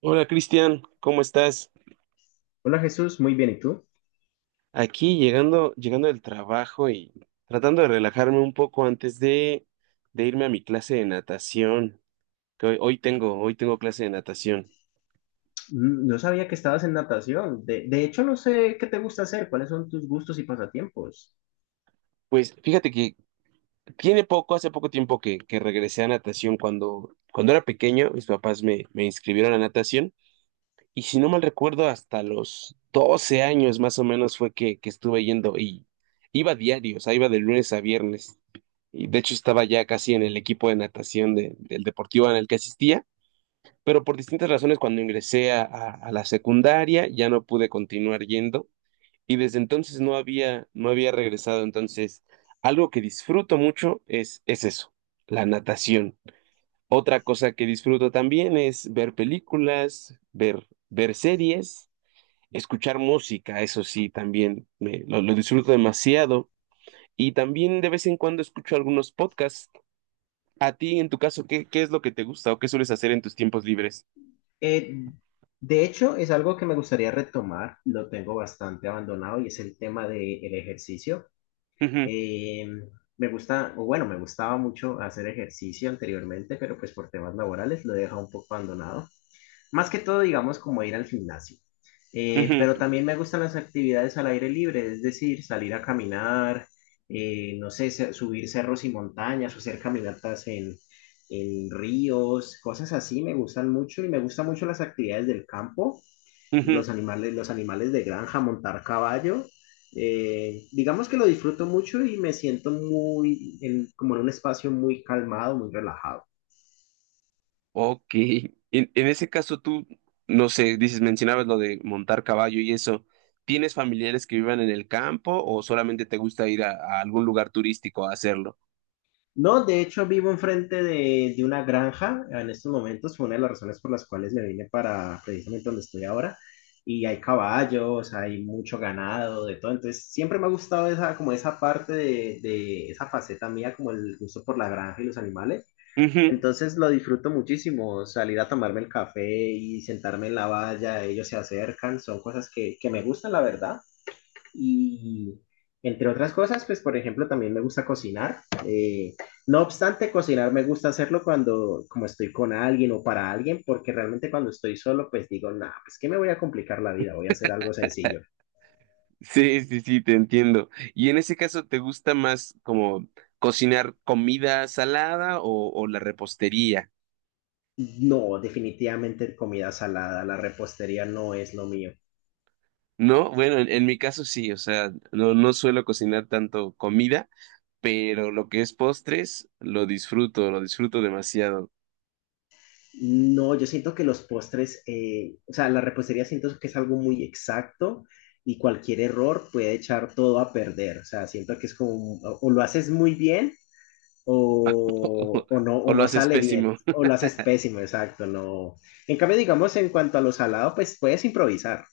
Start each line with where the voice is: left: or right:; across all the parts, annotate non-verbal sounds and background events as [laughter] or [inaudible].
right: Hola Cristian, ¿cómo estás?
left: Hola Jesús, muy bien. ¿Y tú?
right: Aquí llegando del trabajo y tratando de relajarme un poco antes de irme a mi clase de natación, que hoy tengo clase de natación.
left: No sabía que estabas en natación. De hecho, no sé qué te gusta hacer, cuáles son tus gustos y pasatiempos.
right: Pues fíjate que tiene poco, hace poco tiempo que regresé a natación cuando era pequeño, mis papás me inscribieron a natación. Y si no mal recuerdo, hasta los 12 años más o menos fue que estuve yendo y iba diario, o sea, iba de lunes a viernes. Y de hecho estaba ya casi en el equipo de natación del deportivo en el que asistía, pero por distintas razones cuando ingresé a la secundaria ya no pude continuar yendo y desde entonces no había regresado. Entonces, algo que disfruto mucho es eso, la natación. Otra cosa que disfruto también es ver películas, ver series, escuchar música. Eso sí, también lo disfruto demasiado. Y también de vez en cuando escucho algunos podcasts. A ti, en tu caso, ¿qué es lo que te gusta o qué sueles hacer en tus tiempos libres?
left: Eh, de hecho, es algo que me gustaría retomar, lo tengo bastante abandonado y es el tema del ejercicio.
right: Ujú,
left: Eh, me gusta, o bueno, me gustaba mucho hacer ejercicio anteriormente, pero pues por temas laborales lo he dejado un poco abandonado. Más que todo, digamos, como ir al gimnasio. Eh,
right: ujú,
left: pero también me gustan las actividades al aire libre, es decir, salir a caminar, no sé, subir cerros y montañas o hacer caminatas en, ríos, cosas así me gustan mucho y me gustan mucho las actividades del campo,
right: ujú.
left: los animales de granja, montar caballo. Digamos que lo disfruto mucho y me siento muy como en un espacio muy calmado, muy relajado.
right: Ok. En ese caso, tú, no sé, dices, mencionabas lo de montar caballo y eso. ¿Tienes familiares que vivan en el campo o solamente te gusta ir a algún lugar turístico a hacerlo?
left: No, de hecho vivo enfrente de, una granja en estos momentos, fue una de las razones por las cuales me vine para precisamente donde estoy ahora, y hay caballos, hay mucho ganado, de todo, entonces siempre me ha gustado esa, como esa parte de esa faceta mía, como el gusto por la granja y los animales, entonces lo disfruto muchísimo, salir a tomarme el café y sentarme en la valla, ellos se acercan, son cosas que me gustan, la verdad, y entre otras cosas, pues por ejemplo, también me gusta cocinar. Eh, no obstante, cocinar me gusta hacerlo cuando como estoy con alguien o para alguien, porque realmente cuando estoy solo, pues digo, nada, pues que me voy a complicar la vida, voy a hacer algo sencillo.
right: Sí, sí, sí, te entiendo. Y en ese caso, ¿te gusta más como cocinar comida salada o la repostería?
left: No, definitivamente comida salada, la repostería no es lo mío.
right: No, bueno, en mi caso sí, o sea, no suelo cocinar tanto comida, pero lo que es postres lo disfruto demasiado.
left: No, yo siento que los postres, o sea, la repostería siento que es algo muy exacto y cualquier error puede echar todo a perder. O sea, siento que es como, o lo haces muy bien o
right: [laughs]
left: no, o
right: O lo
left: no
right: haces
left: sale bien,
right: pésimo.
left: o
right: [laughs]
left: lo haces pésimo, exacto, no. En cambio, digamos, en cuanto a lo salado, pues puedes improvisar,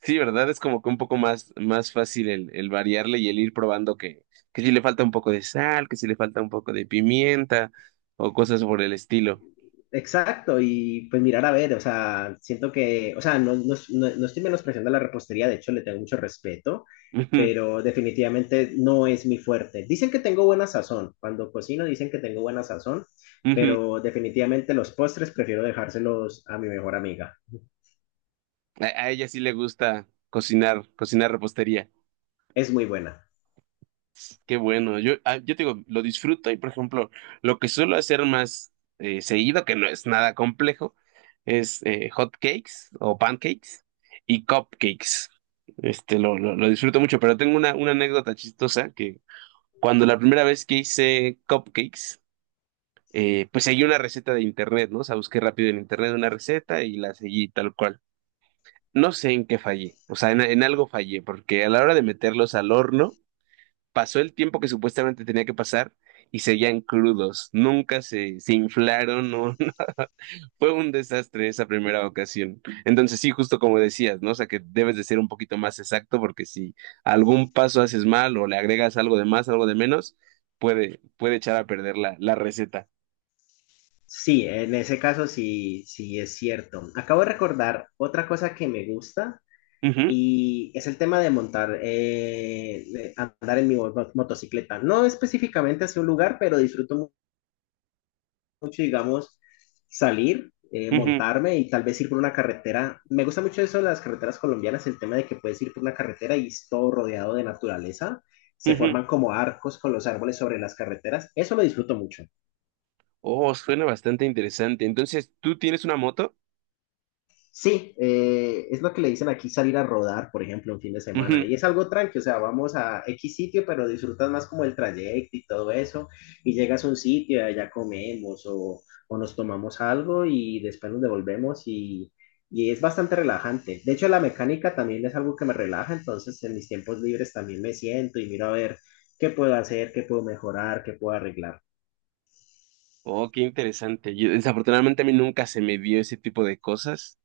right: Sí, ¿verdad? Es como que un poco más, más fácil el variarle y el ir probando que si le falta un poco de sal, que si le falta un poco de pimienta o cosas por el estilo.
left: exacto, y pues mirar a ver, o sea, siento que, o sea, no, no, no, no estoy menospreciando la repostería, de hecho, le tengo mucho respeto,
right: [laughs] Ujú,
left: pero definitivamente no es mi fuerte. Dicen que tengo buena sazón, cuando cocino dicen que tengo buena sazón,
right: ujú.
left: pero definitivamente los postres prefiero dejárselos a mi mejor amiga,
right: A ella sí le gusta cocinar, cocinar repostería.
left: es muy buena.
right: Qué bueno. Yo, ah, yo te digo, lo disfruto y, por ejemplo, lo que suelo hacer más, seguido, que no es nada complejo, es, hot cakes o pancakes y cupcakes. Este, lo disfruto mucho, pero tengo una anécdota chistosa que cuando la primera vez que hice cupcakes, pues seguí una receta de internet, ¿no? O sea, busqué rápido en internet una receta y la seguí tal cual. No sé en qué fallé, o sea, en algo fallé, porque a la hora de meterlos al horno, pasó el tiempo que supuestamente tenía que pasar y seguían crudos, nunca se inflaron, no, [laughs] no, fue un desastre esa primera ocasión. Entonces sí, justo como decías, ¿no? O sea, que debes de ser un poquito más exacto porque si algún paso haces mal o le agregas algo de más, algo de menos, puede echar a perder la, la receta.
left: Sí, en ese caso sí, sí es cierto. Acabo de recordar otra cosa que me gusta
right: Ujú,
left: y es el tema de montar, de andar en mi motocicleta. No específicamente hacia un lugar, pero disfruto mucho, digamos, salir,
right: ujú,
left: montarme y tal vez ir por una carretera. Me gusta mucho eso de las carreteras colombianas, el tema de que puedes ir por una carretera y es todo rodeado de naturaleza. Se
right: ujú.
left: forman como arcos con los árboles sobre las carreteras. Eso lo disfruto mucho.
right: Oh, suena bastante interesante. Entonces, ¿tú tienes una moto?
left: Sí, es lo que le dicen aquí salir a rodar, por ejemplo, un fin de semana. Y es algo tranqui, o sea, vamos a X sitio, pero disfrutas más como el trayecto y todo eso. Y llegas a un sitio, y allá comemos o nos tomamos algo y después nos devolvemos y es bastante relajante. De hecho, la mecánica también es algo que me relaja, entonces en mis tiempos libres también me siento y miro a ver qué puedo hacer, qué puedo mejorar, qué puedo arreglar.
right: Oh, qué interesante. Yo, desafortunadamente a mí nunca se me dio ese tipo de cosas.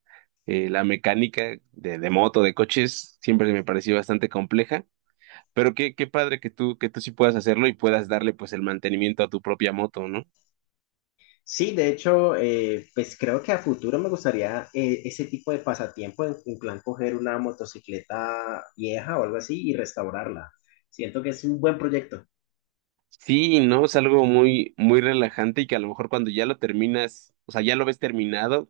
right: La mecánica de moto, de coches, siempre me pareció bastante compleja. Pero qué, qué padre que tú sí puedas hacerlo y puedas darle pues el mantenimiento a tu propia moto, ¿no?
left: Sí, de hecho, pues creo que a futuro me gustaría ese tipo de pasatiempo, en, plan coger una motocicleta vieja o algo así y restaurarla. Siento que es un buen proyecto.
right: Sí, ¿no? Es algo muy, muy relajante y que a lo mejor cuando ya lo terminas, o sea, ya lo ves terminado,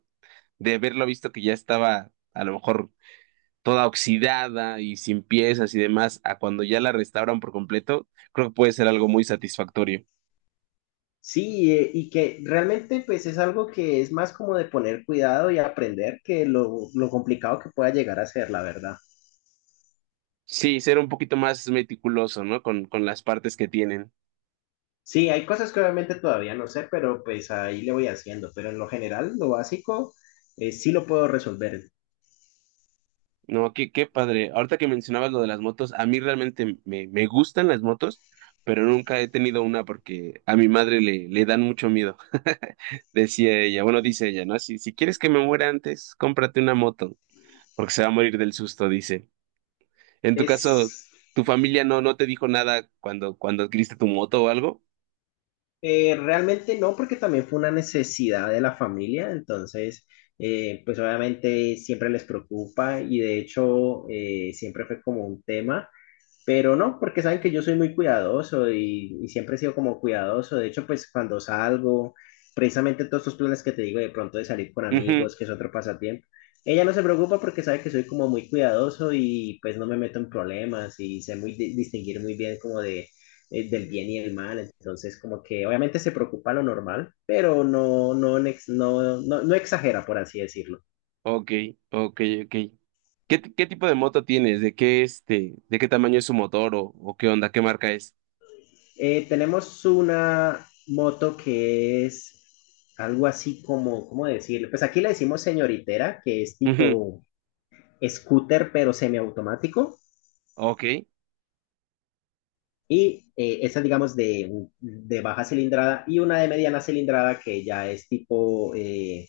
right: de haberlo visto que ya estaba a lo mejor toda oxidada y sin piezas y demás, a cuando ya la restauran por completo, creo que puede ser algo muy satisfactorio.
left: Sí, y que realmente pues es algo que es más como de poner cuidado y aprender que lo complicado que pueda llegar a ser, la verdad.
right: Sí, ser un poquito más meticuloso, ¿no? Con las partes que tienen.
left: Sí, hay cosas que obviamente todavía no sé, pero pues ahí le voy haciendo, pero en lo general, lo básico, sí lo puedo resolver.
right: No, qué, qué padre. Ahorita que mencionabas lo de las motos, a mí realmente me, me gustan las motos, pero nunca he tenido una porque a mi madre le dan mucho miedo. [laughs] Decía ella, bueno, dice ella, ¿no? Si, si quieres que me muera antes, cómprate una moto, porque se va a morir del susto, dice. En tu caso,
left: Es
right: ¿tu familia no, no te dijo nada cuando adquiriste tu moto o algo?
left: Realmente no, porque también fue una necesidad de la familia, entonces, pues obviamente siempre les preocupa y de hecho siempre fue como un tema. Pero no, porque saben que yo soy muy cuidadoso y siempre he sido como cuidadoso. De hecho, pues cuando salgo, precisamente todos estos planes que te digo de pronto de salir con
right: [laughs]
left: amigos, que es otro pasatiempo, ella no se preocupa porque sabe que soy como muy cuidadoso y pues no me meto en problemas y sé muy distinguir muy bien como de del bien y el mal. Entonces, como que obviamente se preocupa lo normal, pero no, no, no, no, no exagera, por así decirlo.
right: Ok, ok, ok. ¿Qué, t- qué tipo de moto tienes? ¿De qué este, de qué tamaño es su motor o qué onda, qué marca es?
left: Tenemos una moto que es algo así como, ¿cómo decirlo? Pues aquí le decimos señoritera, que es
right: Ujú,
left: tipo scooter, pero semiautomático.
right: ok,
left: Y esa, es, digamos, de, baja cilindrada y una de mediana cilindrada que ya es tipo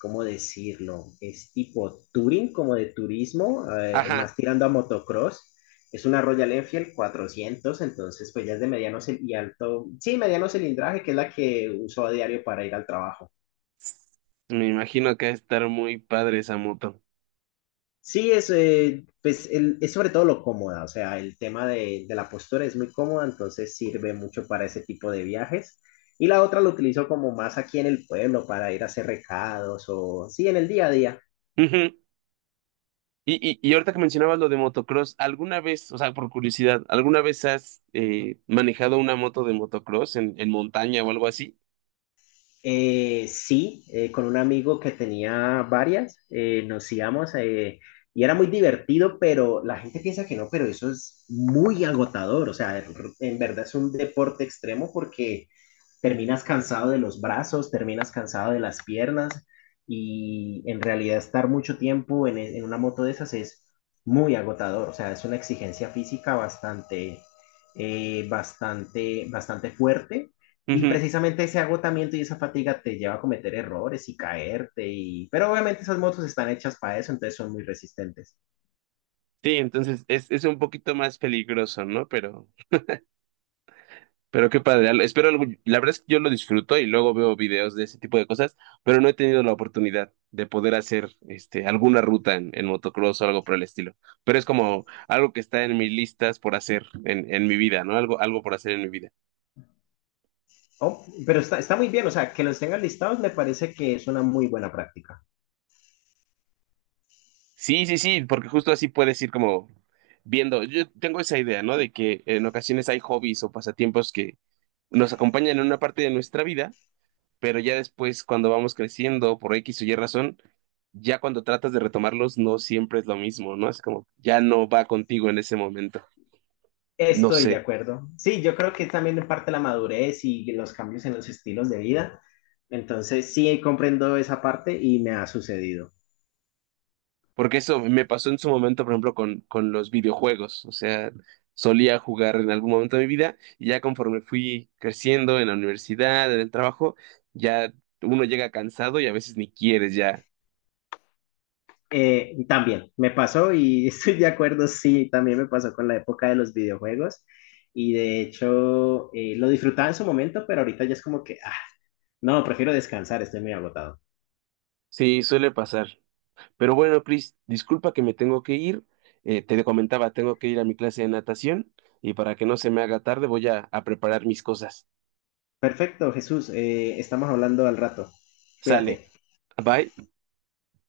left: ¿cómo decirlo? Es tipo touring, como de turismo,
right: ajá.
left: más tirando a motocross. Es una Royal Enfield 400, entonces pues ya es de mediano y alto, sí, mediano cilindraje, que es la que uso a diario para ir al trabajo.
right: Me imagino que va a estar muy padre esa moto.
left: Sí, es, pues, es sobre todo lo cómoda, o sea, el tema de la postura es muy cómoda, entonces sirve mucho para ese tipo de viajes. Y la otra lo utilizo como más aquí en el pueblo para ir a hacer recados o, sí, en el día a día.
right: Ujú. Y ahorita que mencionabas lo de motocross, ¿alguna vez, o sea, por curiosidad, alguna vez has, manejado una moto de motocross en montaña o algo así?
left: Sí, con un amigo que tenía varias, nos íbamos y era muy divertido, pero la gente piensa que no, pero eso es muy agotador, o sea, en verdad es un deporte extremo porque terminas cansado de los brazos, terminas cansado de las piernas y en realidad estar mucho tiempo en, en una moto de esas es muy agotador, o sea, es una exigencia física bastante, bastante, bastante fuerte y
right: Ujú.
left: precisamente ese agotamiento y esa fatiga te lleva a cometer errores y caerte y pero obviamente esas motos están hechas para eso entonces son muy resistentes.
right: Sí, entonces es un poquito más peligroso, ¿no? Pero qué padre, al- espero algo- la verdad es que yo lo disfruto y luego veo videos de ese tipo de cosas, pero no he tenido la oportunidad de poder hacer este alguna ruta en motocross o algo por el estilo. Pero es como algo que está en mis listas por hacer en mi vida, ¿no? Algo, algo por hacer en mi vida.
left: Oh, pero está, está muy bien o sea que los tengan listados me parece que es una muy buena práctica.
right: Sí, sí, sí, porque justo así puedes ir como viendo. Yo tengo esa idea, ¿no? De que en ocasiones hay hobbies o pasatiempos que nos acompañan en una parte de nuestra vida, pero ya después cuando vamos creciendo por X o Y razón, ya cuando tratas de retomarlos no siempre es lo mismo, ¿no? Es como ya no va contigo en ese momento, no
left: Estoy de
right: sé,
left: acuerdo. Sí, yo creo que también en parte la madurez y los cambios en los estilos de vida. Entonces, sí, comprendo esa parte y me ha sucedido.
right: porque eso me pasó en su momento, por ejemplo, con los videojuegos, o sea, solía jugar en algún momento de mi vida y ya conforme fui creciendo en la universidad, en el trabajo, ya uno llega cansado y a veces ni quieres ya.
left: También me pasó y [laughs] estoy de acuerdo, sí, también me pasó con la época de los videojuegos y de hecho lo disfrutaba en su momento, pero ahorita ya es como que, ah, no, prefiero descansar, estoy muy agotado.
right: Sí, suele pasar. Pero bueno, Cris, disculpa que me tengo que ir. Te comentaba, tengo que ir a mi clase de natación y para que no se me haga tarde voy a preparar mis cosas.
left: Perfecto, Jesús, estamos hablando al rato.
right: Sale.
left: Cuídate.
right: Bye.